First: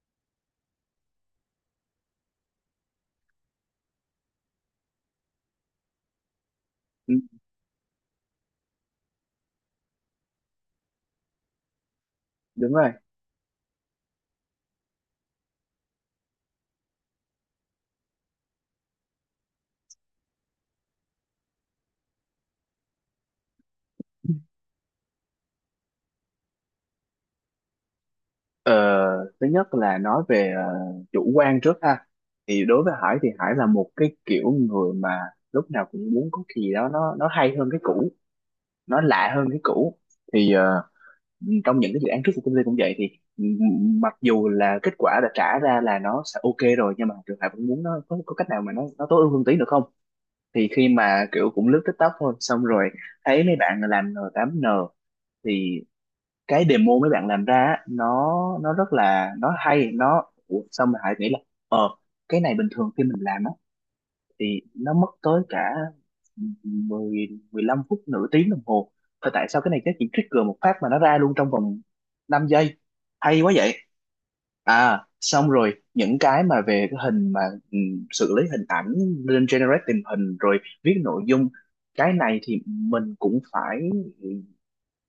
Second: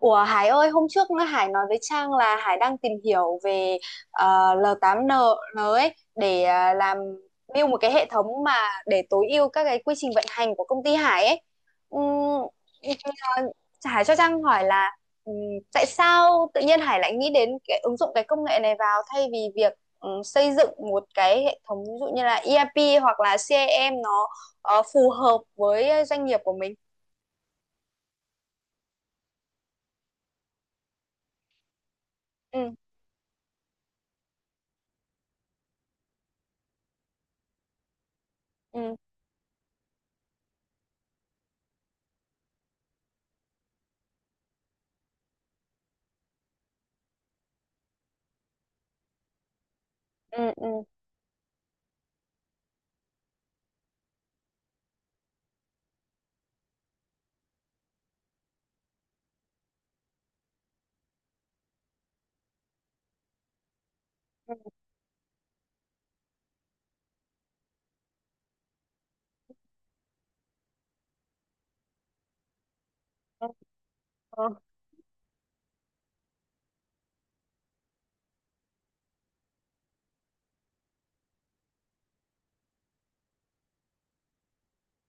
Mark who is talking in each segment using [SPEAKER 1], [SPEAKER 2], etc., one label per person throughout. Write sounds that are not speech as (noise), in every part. [SPEAKER 1] Ủa Hải ơi, hôm trước Hải nói với Trang là Hải đang tìm hiểu về ờ, L8N ấy để làm
[SPEAKER 2] Ừ,
[SPEAKER 1] build một cái hệ thống mà để tối ưu các cái quy trình vận hành của công ty Hải ấy. Ừm,
[SPEAKER 2] đúng rồi.
[SPEAKER 1] ờ, Hải cho Trang hỏi là ừm, tại sao tự nhiên Hải lại nghĩ đến cái ứng dụng cái công nghệ này vào thay vì việc xây dựng một cái hệ thống ví dụ như là ERP hoặc là CRM nó phù hợp với doanh nghiệp của mình.
[SPEAKER 2] ờ, Thứ nhất là nói về chủ quan trước ha. Thì
[SPEAKER 1] Ừ,
[SPEAKER 2] đối với Hải thì Hải là một cái kiểu người mà lúc nào cũng muốn có cái gì đó nó hay hơn cái cũ,
[SPEAKER 1] ừ,
[SPEAKER 2] nó lạ hơn cái cũ. Thì trong những cái dự án trước của công ty cũng vậy, thì mặc dù là kết quả đã trả ra là nó sẽ ok rồi, nhưng mà trường Hải vẫn muốn nó có cách nào mà nó tối ưu hơn tí nữa không.
[SPEAKER 1] ừ,
[SPEAKER 2] Thì
[SPEAKER 1] ừ,
[SPEAKER 2] khi mà kiểu cũng lướt TikTok thôi, xong rồi thấy mấy bạn làm N8N, cái demo mấy bạn làm ra á, nó rất là nó hay. Nó, ủa, sao mình lại nghĩ là ờ cái này bình thường khi mình làm á
[SPEAKER 1] ừ.
[SPEAKER 2] thì nó mất tới cả 10 15 phút, nửa tiếng đồng hồ. Thôi tại sao cái này cái chỉ trigger một phát mà nó ra luôn trong vòng 5 giây, hay quá vậy.
[SPEAKER 1] Ừ.
[SPEAKER 2] À xong rồi những cái mà về cái hình mà, ừ, xử lý hình ảnh lên generate tình hình rồi viết nội dung, cái này thì mình cũng phải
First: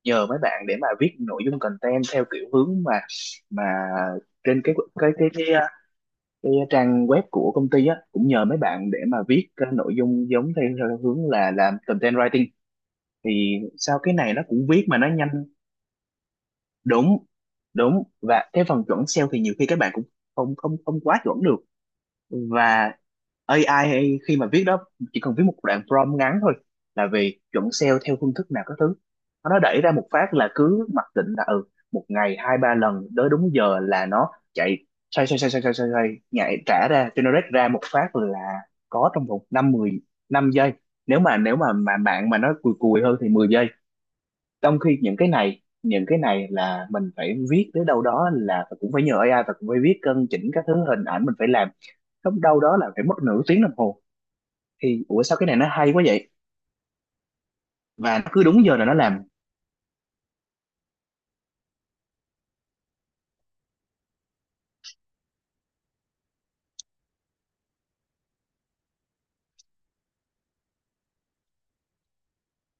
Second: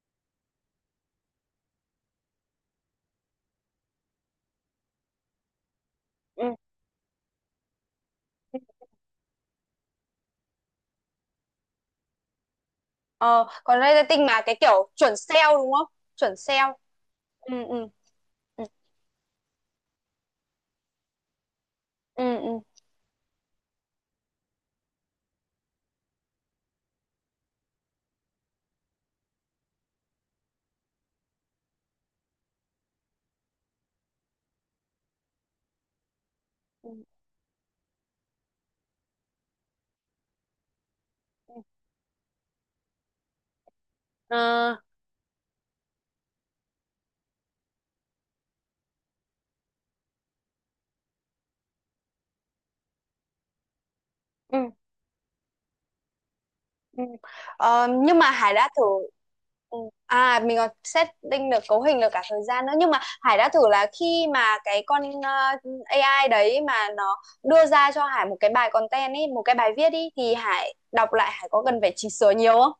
[SPEAKER 2] nhờ mấy bạn để mà viết nội dung content theo kiểu hướng mà trên
[SPEAKER 1] Ừ.
[SPEAKER 2] cái trang web của công ty á, cũng nhờ mấy bạn để mà viết cái nội dung giống theo hướng là làm content writing.
[SPEAKER 1] ờ
[SPEAKER 2] Thì
[SPEAKER 1] Còn
[SPEAKER 2] sau cái
[SPEAKER 1] marketing
[SPEAKER 2] này
[SPEAKER 1] mà
[SPEAKER 2] nó
[SPEAKER 1] cái
[SPEAKER 2] cũng viết
[SPEAKER 1] kiểu
[SPEAKER 2] mà nó
[SPEAKER 1] chuẩn
[SPEAKER 2] nhanh.
[SPEAKER 1] sale đúng không? Chuẩn sale.
[SPEAKER 2] Đúng,
[SPEAKER 1] Ừ, ừ,
[SPEAKER 2] và
[SPEAKER 1] ừ,
[SPEAKER 2] cái phần chuẩn SEO thì nhiều khi các bạn cũng không không không quá chuẩn được.
[SPEAKER 1] ừ, ừ,
[SPEAKER 2] Và AI khi mà viết đó chỉ cần viết một đoạn prompt ngắn thôi, là về chuẩn sale theo phương thức nào các thứ, nó đẩy ra một phát là cứ mặc định là ừ, một ngày hai ba lần tới đúng giờ là nó chạy. Xoay nhảy trả
[SPEAKER 1] ừ.
[SPEAKER 2] ra generate ra một phát là có trong vòng 5 10 5 giây, nếu mà nếu mà bạn mà nó cùi cùi hơn thì 10 giây.
[SPEAKER 1] Ờ,
[SPEAKER 2] Trong khi những cái này là mình phải viết tới đâu đó là cũng phải nhờ AI, và cũng phải viết cân chỉnh các thứ, hình ảnh mình phải làm lúc đâu đó là phải mất nửa tiếng đồng hồ.
[SPEAKER 1] ừ,
[SPEAKER 2] Thì ủa sao cái này nó hay quá vậy,
[SPEAKER 1] ừ. Ờ, nhưng
[SPEAKER 2] và nó
[SPEAKER 1] mà
[SPEAKER 2] cứ
[SPEAKER 1] Hải
[SPEAKER 2] đúng
[SPEAKER 1] đã
[SPEAKER 2] giờ
[SPEAKER 1] thử.
[SPEAKER 2] là nó làm.
[SPEAKER 1] Ừ. À, mình còn setting được cấu hình được cả thời gian nữa, nhưng mà Hải đã thử là khi mà cái con AI đấy mà nó đưa ra cho Hải một cái bài content ấy, một cái bài viết ý thì Hải đọc lại Hải có cần phải chỉnh sửa nhiều không?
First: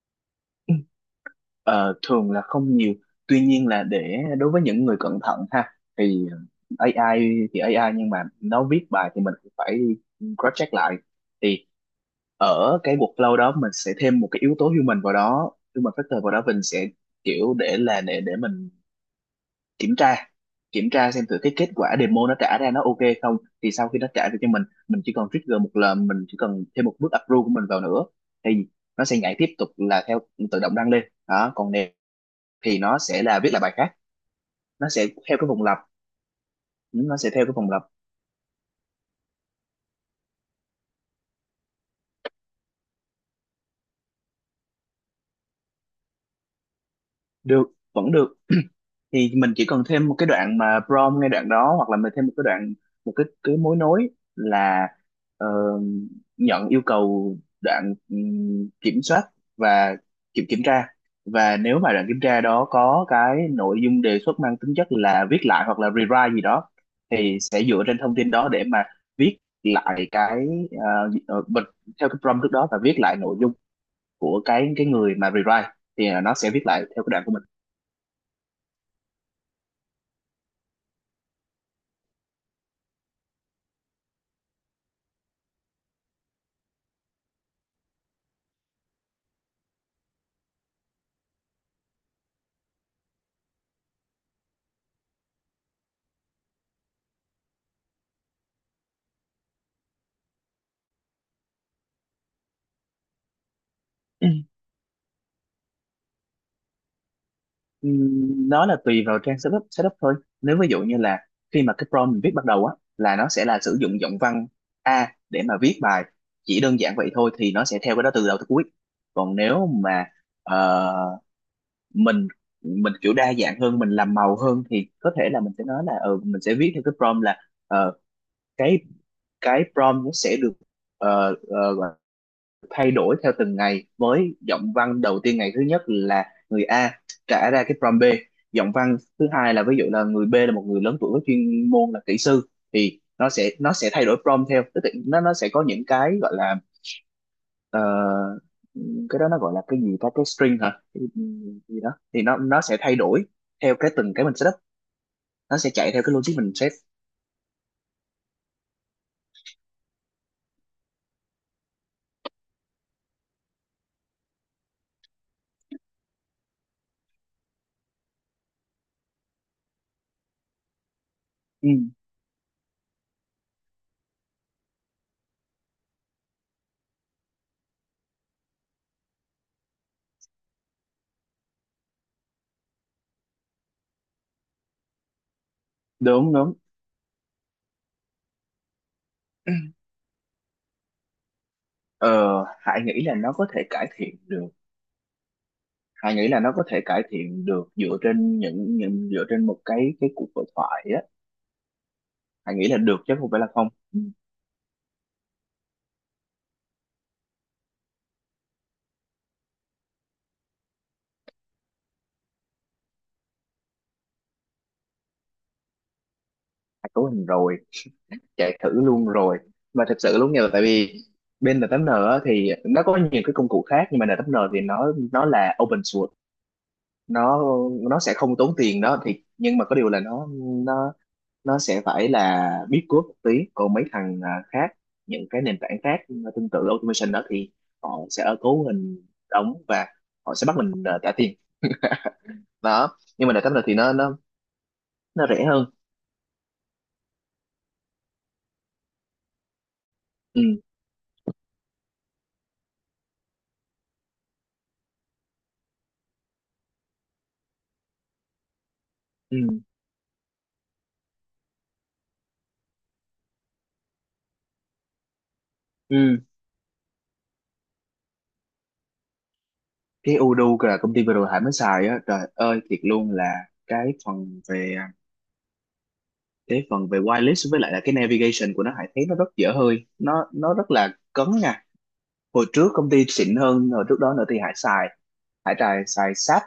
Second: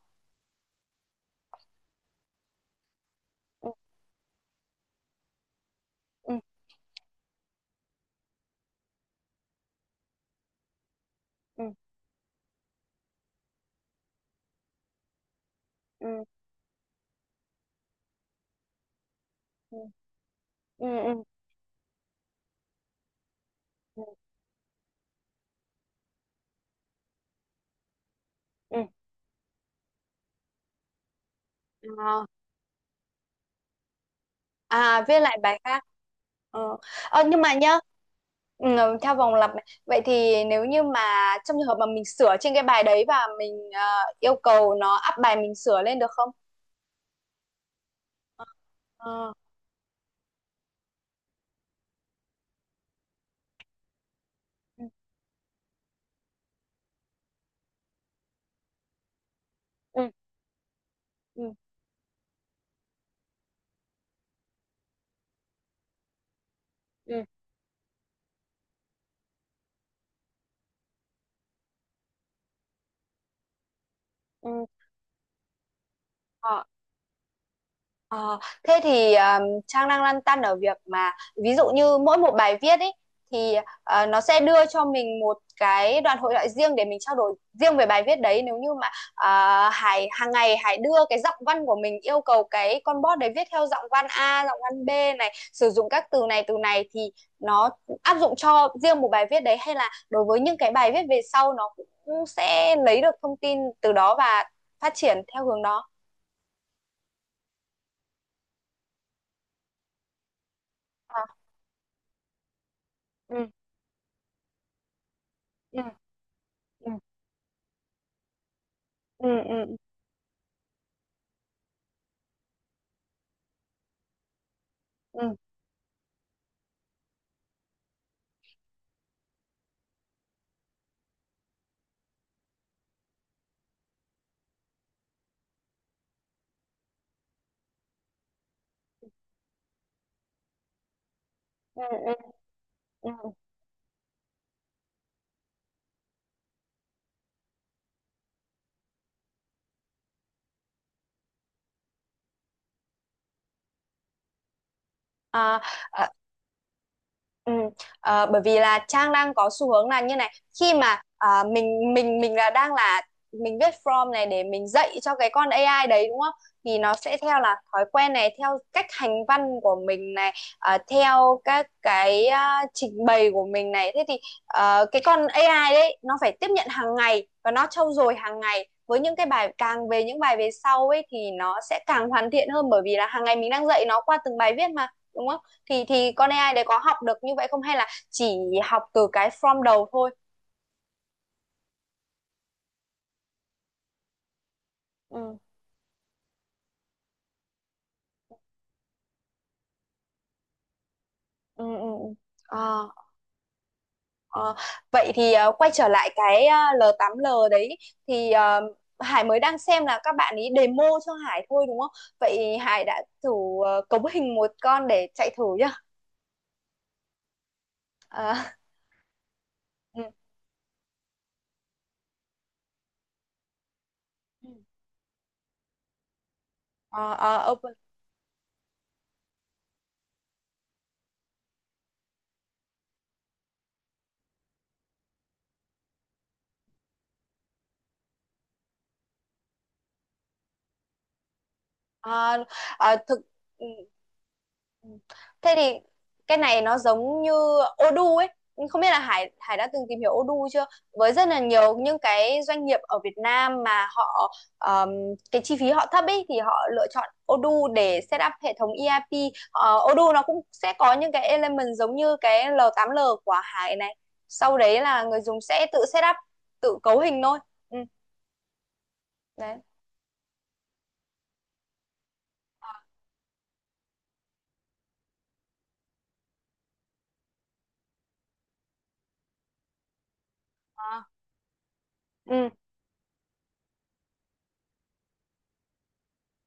[SPEAKER 2] Ờ, thường là không nhiều. Tuy nhiên là để đối với những người cẩn thận ha, thì
[SPEAKER 1] Ừ,
[SPEAKER 2] AI nhưng mà nó viết bài thì mình cũng phải cross check lại. Thì
[SPEAKER 1] ừ,
[SPEAKER 2] ở cái workflow đó mình sẽ thêm một cái yếu tố human vào đó, human factor
[SPEAKER 1] ừ,
[SPEAKER 2] vào đó, mình sẽ kiểu để là để mình
[SPEAKER 1] ừ,
[SPEAKER 2] kiểm tra,
[SPEAKER 1] ừ, ừ, ừ,
[SPEAKER 2] xem thử cái kết quả demo nó trả ra nó ok không. Thì sau khi
[SPEAKER 1] ừ.
[SPEAKER 2] nó trả được cho mình chỉ cần trigger một lần, mình chỉ cần thêm một bước approve của mình vào nữa, thì
[SPEAKER 1] Ừ.
[SPEAKER 2] nó sẽ nhảy tiếp tục là theo, tự động đăng lên. Đó còn nếu
[SPEAKER 1] Ờ.
[SPEAKER 2] thì nó sẽ là viết lại bài khác, nó
[SPEAKER 1] À,
[SPEAKER 2] sẽ
[SPEAKER 1] viết lại
[SPEAKER 2] theo cái
[SPEAKER 1] bài
[SPEAKER 2] vòng lặp,
[SPEAKER 1] khác ờ.
[SPEAKER 2] nó sẽ
[SPEAKER 1] Nhưng
[SPEAKER 2] theo cái
[SPEAKER 1] mà
[SPEAKER 2] vòng
[SPEAKER 1] nhá,
[SPEAKER 2] lặp
[SPEAKER 1] ừ, theo vòng lặp này. Vậy thì nếu như mà trong trường hợp mà mình sửa trên cái bài đấy và mình yêu cầu nó up bài mình sửa lên được không?
[SPEAKER 2] được, vẫn được.
[SPEAKER 1] Ờ.
[SPEAKER 2] Thì mình chỉ cần thêm một cái đoạn mà prompt ngay đoạn đó, hoặc là mình thêm một cái đoạn, một cái mối nối
[SPEAKER 1] Ừ.
[SPEAKER 2] là, ờ, nhận yêu cầu, đoạn kiểm soát, và
[SPEAKER 1] Ừ.
[SPEAKER 2] kiểm kiểm tra.
[SPEAKER 1] Ừ.
[SPEAKER 2] Và nếu mà đoạn kiểm tra đó có cái nội dung đề xuất mang tính chất là viết lại hoặc là rewrite gì đó,
[SPEAKER 1] Ừ.
[SPEAKER 2] thì sẽ dựa trên thông tin đó để mà viết lại cái bật theo cái prompt trước đó, và viết lại nội dung của
[SPEAKER 1] Ừ.
[SPEAKER 2] cái người mà rewrite. Thì nó sẽ viết
[SPEAKER 1] Ờ.
[SPEAKER 2] lại theo cái đoạn của
[SPEAKER 1] Ờ, thế thì Trang đang lăn tăn ở việc mà ví dụ như mỗi một bài viết ấy thì nó sẽ đưa cho mình một cái đoạn hội thoại riêng để mình trao đổi riêng về bài viết đấy, nếu như mà ờ, Hải hàng ngày Hải đưa cái giọng văn của mình yêu cầu cái con bot đấy viết theo giọng văn A, giọng văn B này sử dụng các từ này thì nó áp dụng cho riêng một bài viết đấy hay là đối với những cái bài viết về sau nó cũng sẽ lấy được thông tin từ đó và
[SPEAKER 2] mình.
[SPEAKER 1] phát triển theo hướng đó.
[SPEAKER 2] Nó là tùy vào trang setup setup thôi. Nếu ví dụ như là
[SPEAKER 1] À,
[SPEAKER 2] khi mà cái prompt mình viết bắt đầu á, là nó sẽ
[SPEAKER 1] ừ,
[SPEAKER 2] là sử dụng giọng văn A để mà viết
[SPEAKER 1] ừ.
[SPEAKER 2] bài, chỉ đơn
[SPEAKER 1] Ừ.
[SPEAKER 2] giản vậy thôi thì nó sẽ theo cái đó từ đầu tới cuối.
[SPEAKER 1] Ừ,
[SPEAKER 2] Còn nếu
[SPEAKER 1] ừ,
[SPEAKER 2] mà ờ, mình mình kiểu đa dạng hơn, mình làm màu hơn, thì có
[SPEAKER 1] ừ,
[SPEAKER 2] thể là mình sẽ nói là ừ, mình sẽ viết theo cái prompt là, ờ, cái cái prompt nó sẽ được uh, thay đổi theo từng ngày, với giọng văn đầu tiên ngày thứ nhất là người A, trả ra cái prompt B, giọng văn thứ hai là ví dụ là người B là một người lớn tuổi có chuyên
[SPEAKER 1] ừ,
[SPEAKER 2] môn là
[SPEAKER 1] ừ,
[SPEAKER 2] kỹ sư, thì
[SPEAKER 1] ừ.
[SPEAKER 2] nó sẽ thay đổi prompt theo, tức là nó sẽ có những cái gọi là, ờ, cái đó nó gọi là cái gì ta, cái string hả, cái gì đó, thì nó sẽ thay đổi theo cái từng cái mình setup, nó
[SPEAKER 1] À,
[SPEAKER 2] sẽ chạy theo cái logic mình set.
[SPEAKER 1] Ừ. Bởi vì là Trang đang có xu hướng là như này, khi mà à, mình là đang là mình viết prompt này để mình dạy cho cái con AI đấy đúng không? Thì nó sẽ theo là thói quen này theo cách hành văn của mình này, theo các
[SPEAKER 2] Ừ,
[SPEAKER 1] cái à, trình bày của mình này thế thì cái con AI đấy nó phải tiếp nhận hàng ngày và nó trau dồi hàng ngày với những cái bài càng về những bài về sau ấy thì nó sẽ càng hoàn thiện hơn bởi vì là hàng ngày mình đang dạy nó qua từng bài viết mà đúng không? Thì con
[SPEAKER 2] đúng,
[SPEAKER 1] AI đấy có học được như vậy không hay là chỉ học từ cái from đầu thôi?
[SPEAKER 2] ờ, Hải nghĩ là nó có thể cải thiện được,
[SPEAKER 1] Ừ,
[SPEAKER 2] Hà nghĩ là nó có thể cải thiện được dựa trên dựa trên một cái cuộc hội thoại á.
[SPEAKER 1] ừ, ừ. Ừ.
[SPEAKER 2] Hà nghĩ là
[SPEAKER 1] Ờ,
[SPEAKER 2] được chứ không phải là không.
[SPEAKER 1] ờ. Vậy thì quay trở lại cái L8L đấy thì Hải mới đang xem là các bạn ý demo cho Hải thôi đúng không? Vậy Hải đã thử cấu hình một con để chạy thử nhá.
[SPEAKER 2] Hà cấu hình rồi,
[SPEAKER 1] Ờ,
[SPEAKER 2] chạy thử luôn rồi, mà thật
[SPEAKER 1] ừ.
[SPEAKER 2] sự luôn nha. Tại vì bên N8N á, thì nó có nhiều cái công cụ khác, nhưng mà N8N thì nó là open source,
[SPEAKER 1] Ờ, ờ,
[SPEAKER 2] nó
[SPEAKER 1] ok.
[SPEAKER 2] sẽ không tốn tiền đó. Thì nhưng mà có điều là nó nó sẽ phải là biết code một tí. Còn mấy thằng khác, những cái nền tảng khác, tương tự automation đó, thì họ sẽ ở cấu hình đóng, và họ sẽ bắt mình trả tiền.
[SPEAKER 1] À, à,
[SPEAKER 2] Đó
[SPEAKER 1] thực,
[SPEAKER 2] nhưng mà đợt này
[SPEAKER 1] ừ,
[SPEAKER 2] thì
[SPEAKER 1] ừ.
[SPEAKER 2] nó rẻ
[SPEAKER 1] Thế
[SPEAKER 2] hơn.
[SPEAKER 1] thì cái này nó giống như Odoo ấy, nhưng không biết là Hải Hải đã từng tìm hiểu
[SPEAKER 2] Ừ,
[SPEAKER 1] Odoo chưa, với rất là nhiều những cái doanh nghiệp ở Việt Nam mà họ ờm, cái chi phí họ thấp ấy thì họ lựa chọn Odoo để set up hệ thống ERP.
[SPEAKER 2] ừ,
[SPEAKER 1] Ờ, Odoo nó cũng sẽ có những cái element giống như cái L8L của Hải này, sau đấy là người dùng sẽ tự set up
[SPEAKER 2] ừ.
[SPEAKER 1] tự cấu hình thôi, ừ, đấy.
[SPEAKER 2] Cái udo là công ty vừa rồi Hải mới xài á, trời ơi thiệt luôn là cái phần về cái phần về wireless với lại là cái navigation của nó, Hải thấy nó rất dở hơi, nó rất là
[SPEAKER 1] À.
[SPEAKER 2] cấn nha. Hồi
[SPEAKER 1] Ừ.
[SPEAKER 2] trước công ty xịn hơn hồi trước đó nữa thì Hải trài xài SAP,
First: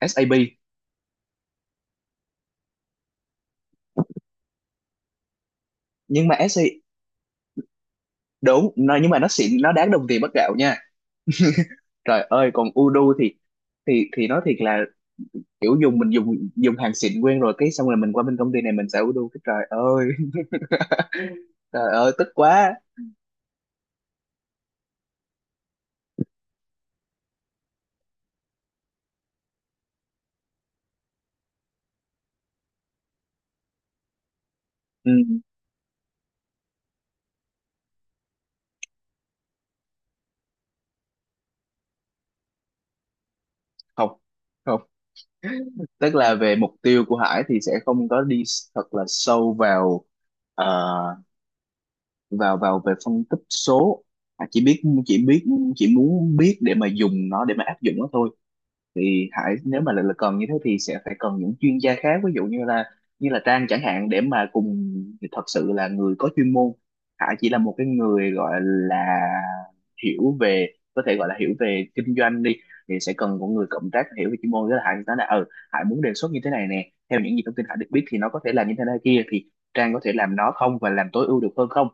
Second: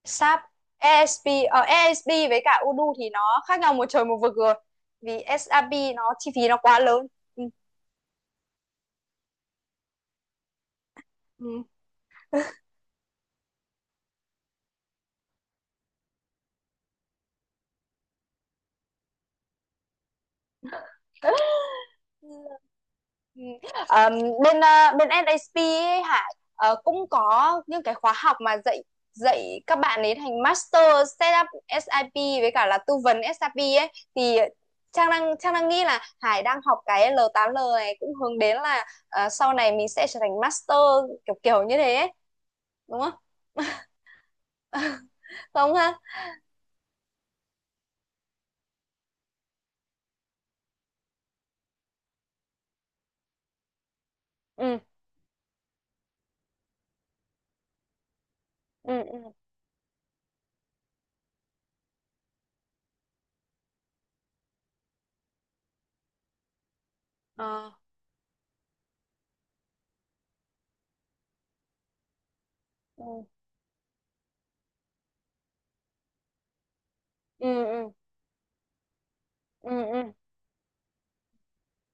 [SPEAKER 2] SAP,
[SPEAKER 1] SAP. ASP. Ờ, ASP với cả Udu thì nó khác nhau một trời một vực rồi, vì SAP nó
[SPEAKER 2] nhưng
[SPEAKER 1] chi
[SPEAKER 2] mà
[SPEAKER 1] phí nó
[SPEAKER 2] SC.
[SPEAKER 1] quá lớn. Ừ.
[SPEAKER 2] Đúng nó, nhưng mà nó xịn, nó đáng đồng tiền bát gạo nha.
[SPEAKER 1] Ừ.
[SPEAKER 2] Trời ơi còn Udu thì thì nói thiệt là kiểu dùng, mình dùng dùng hàng xịn quen rồi, cái xong rồi mình qua bên công ty này mình xài Udu cái trời ơi. (laughs) Trời ơi tức quá.
[SPEAKER 1] Ừ. Ờ, bên SAP ấy, Hải cũng có những cái khóa học mà dạy dạy các bạn ấy thành master setup SIP với cả là tư vấn SIP ấy thì Trang
[SPEAKER 2] Ừ,
[SPEAKER 1] đang Trang đang nghĩ là Hải đang học cái l tám l này cũng hướng đến là sau này mình sẽ trở thành master, kiểu kiểu như thế ấy. Đúng không?
[SPEAKER 2] không, không,
[SPEAKER 1] (laughs) Đúng không ha?
[SPEAKER 2] tức là về mục tiêu của Hải thì sẽ không có đi thật là sâu vào ờ, vào vào về phân tích số. Hải chỉ
[SPEAKER 1] Ừ,
[SPEAKER 2] biết, chỉ muốn biết để mà dùng nó, để mà áp dụng nó thôi.
[SPEAKER 1] ừ,
[SPEAKER 2] Thì
[SPEAKER 1] ừ.
[SPEAKER 2] Hải nếu mà lại là cần như thế, thì sẽ phải cần những chuyên gia khác, ví dụ như là Trang chẳng hạn, để mà cùng, thật sự là người có chuyên môn. Hải chỉ là
[SPEAKER 1] Ờ,
[SPEAKER 2] một cái người gọi là hiểu về, có thể gọi là hiểu về kinh doanh đi, thì sẽ
[SPEAKER 1] ừ,
[SPEAKER 2] cần một người cộng tác hiểu về chuyên môn. Với là Hải nói là ừ, Hải muốn đề xuất như thế này nè, theo những gì
[SPEAKER 1] ừ,
[SPEAKER 2] thông tin Hải được
[SPEAKER 1] ừ,
[SPEAKER 2] biết thì nó có thể làm như thế này kia, thì
[SPEAKER 1] ừ,
[SPEAKER 2] Trang có
[SPEAKER 1] ừ.
[SPEAKER 2] thể làm nó không và làm tối ưu được hơn không.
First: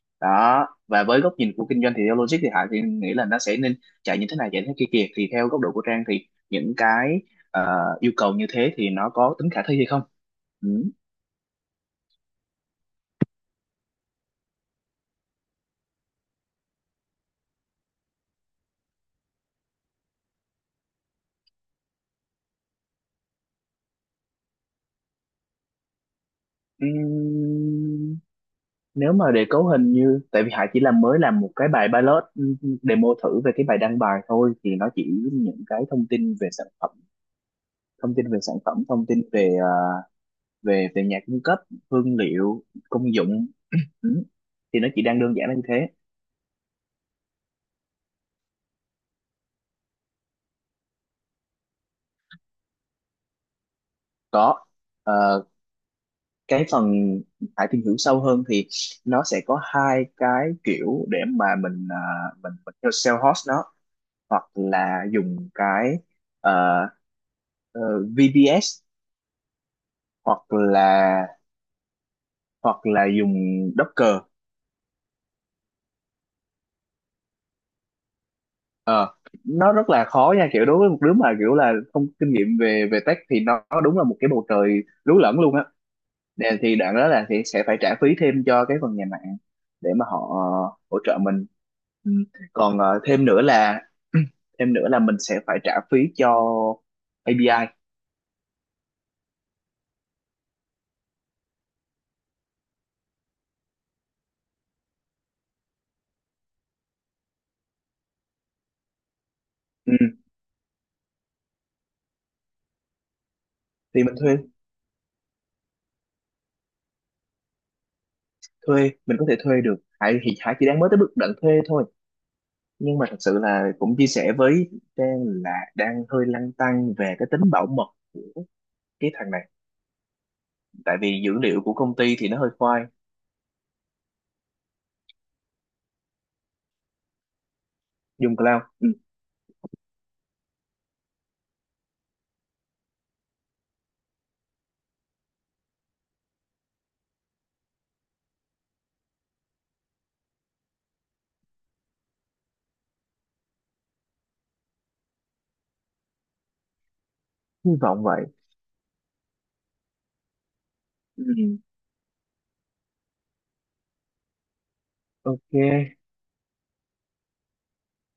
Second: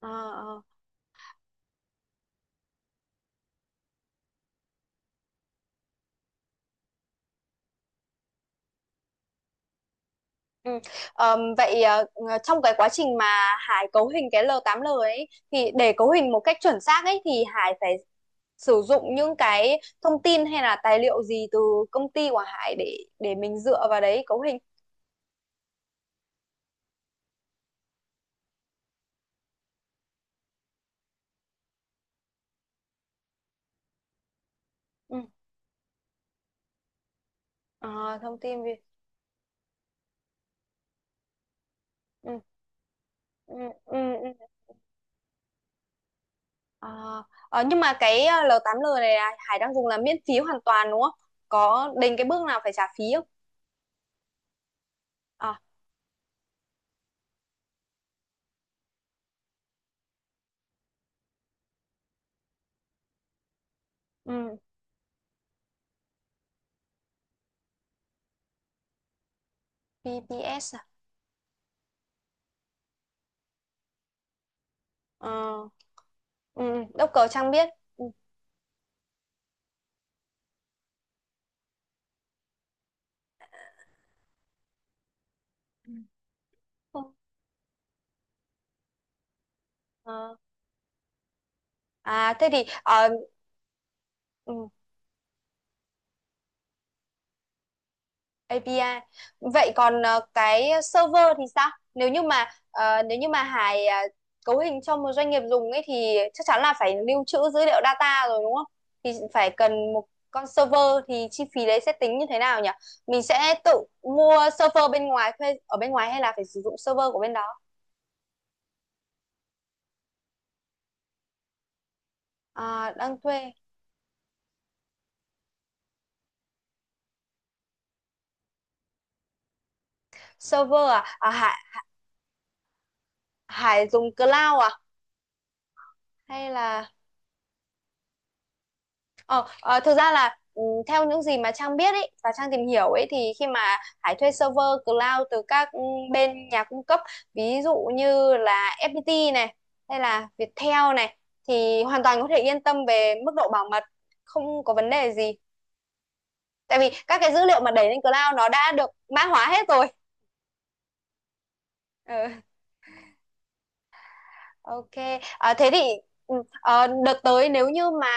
[SPEAKER 1] Ờ, ờ.
[SPEAKER 2] Đó, và với góc nhìn của kinh doanh thì theo logic thì Hải thì nghĩ là nó sẽ nên chạy như thế này chạy thế kia kìa, thì theo góc độ của Trang thì những cái ờ, yêu cầu như thế thì nó có tính khả thi hay không.
[SPEAKER 1] Ừ.
[SPEAKER 2] Ừ.
[SPEAKER 1] Vậy trong cái quá trình mà Hải cấu hình cái l tám l ấy thì để cấu hình một cách chuẩn xác ấy thì Hải phải sử dụng những cái thông tin hay là tài liệu gì từ công ty của Hải để mình dựa vào đấy cấu hình.
[SPEAKER 2] Ừm, Nếu mà để cấu hình như, tại vì Hải chỉ làm, mới làm một cái bài pilot, demo thử về cái bài đăng bài thôi, thì nó chỉ
[SPEAKER 1] Ừ.
[SPEAKER 2] những cái thông tin về sản phẩm, thông
[SPEAKER 1] Ờ,
[SPEAKER 2] tin
[SPEAKER 1] thông
[SPEAKER 2] về sản
[SPEAKER 1] tin về.
[SPEAKER 2] phẩm, thông tin về về về nhà cung cấp, hương
[SPEAKER 1] Ừ.
[SPEAKER 2] liệu, công dụng,
[SPEAKER 1] Ừ. Ừ.
[SPEAKER 2] ừ.
[SPEAKER 1] Ừ.
[SPEAKER 2] Thì nó chỉ đang đơn giản là như thế.
[SPEAKER 1] Ờ, ờ, nhưng mà cái l tám l này là Hải đang dùng là miễn phí hoàn toàn đúng không? Có đến cái bước nào phải trả phí không?
[SPEAKER 2] Có, ờ,
[SPEAKER 1] À.
[SPEAKER 2] cái phần phải tìm hiểu sâu hơn thì nó sẽ có hai cái kiểu để mà mình mình theo sale host nó, hoặc
[SPEAKER 1] Ừ.
[SPEAKER 2] là dùng cái ờ, ờ, VBS, hoặc
[SPEAKER 1] BBS à?
[SPEAKER 2] là dùng Docker.
[SPEAKER 1] Ờ, ừ, Đốc cờ Trang biết. Ừ.
[SPEAKER 2] Ờ, nó rất là khó nha, kiểu đối với một đứa mà kiểu là không kinh nghiệm về về tech thì nó đúng là một cái bầu trời lú lẫn luôn á.
[SPEAKER 1] Ừ.
[SPEAKER 2] Thì đoạn đó là thì sẽ phải trả phí thêm cho cái phần nhà mạng, để mà họ
[SPEAKER 1] Ờ.
[SPEAKER 2] hỗ trợ mình. Ừ.
[SPEAKER 1] À, thế thì
[SPEAKER 2] Còn thêm nữa là
[SPEAKER 1] ừ,
[SPEAKER 2] (clears throat) thêm nữa là mình sẽ phải trả phí cho API.
[SPEAKER 1] API. Vậy còn cái server thì sao? Nếu như mà Hải cấu hình cho một doanh nghiệp dùng ấy thì chắc chắn là phải lưu trữ dữ liệu data rồi đúng không? Thì phải cần
[SPEAKER 2] Ừ.
[SPEAKER 1] một con server, thì chi phí đấy sẽ tính như thế nào nhỉ? Mình sẽ tự
[SPEAKER 2] Thì mình thuê
[SPEAKER 1] mua server bên ngoài thuê ở bên ngoài hay là phải sử dụng server của bên đó?
[SPEAKER 2] thuê, mình có thể thuê được. Hải thì Hải chỉ đang mới tới bước đoạn thuê thôi.
[SPEAKER 1] À,
[SPEAKER 2] Nhưng mà
[SPEAKER 1] đang
[SPEAKER 2] thật sự
[SPEAKER 1] thuê
[SPEAKER 2] là cũng chia sẻ với Trang là đang hơi lăn tăn về cái tính bảo mật của cái thằng này,
[SPEAKER 1] server
[SPEAKER 2] tại
[SPEAKER 1] à?
[SPEAKER 2] vì
[SPEAKER 1] À,
[SPEAKER 2] dữ liệu
[SPEAKER 1] Hải
[SPEAKER 2] của công ty thì nó hơi khoai.
[SPEAKER 1] Hải dùng cloud à? Hay là
[SPEAKER 2] Dùng cloud, ừ.
[SPEAKER 1] ờ, ờ, thực ra là theo những gì mà Trang biết ấy và Trang tìm hiểu ấy thì khi mà Hải thuê server cloud từ các bên nhà cung cấp ví dụ như là FPT này hay là Viettel này thì hoàn toàn có thể yên tâm về mức độ bảo mật, không có vấn đề gì tại vì các cái dữ liệu mà
[SPEAKER 2] Hy
[SPEAKER 1] đẩy lên
[SPEAKER 2] vọng vậy.
[SPEAKER 1] cloud nó đã được mã hóa hết rồi.
[SPEAKER 2] Ừ.
[SPEAKER 1] Ừ. Ok, à, thế thì
[SPEAKER 2] Ok.
[SPEAKER 1] ừ, đợt tới nếu như mà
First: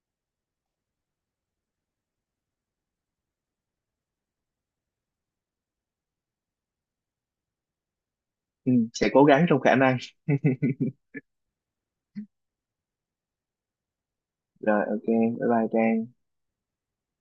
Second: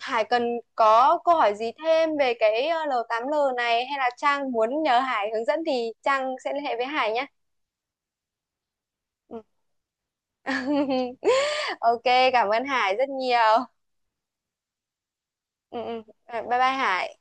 [SPEAKER 1] Hải cần có câu hỏi gì thêm về cái L8L này hay là Trang muốn nhờ Hải hướng dẫn thì Trang sẽ liên hệ với Hải nhé.
[SPEAKER 2] Ừ, sẽ cố
[SPEAKER 1] Ừ.
[SPEAKER 2] gắng trong khả năng.
[SPEAKER 1] (laughs) Ok, cảm ơn Hải rất nhiều.
[SPEAKER 2] Rồi, ok, bye bye
[SPEAKER 1] Ừ, ừ.
[SPEAKER 2] Trang.
[SPEAKER 1] Ờ, bye bye Hải.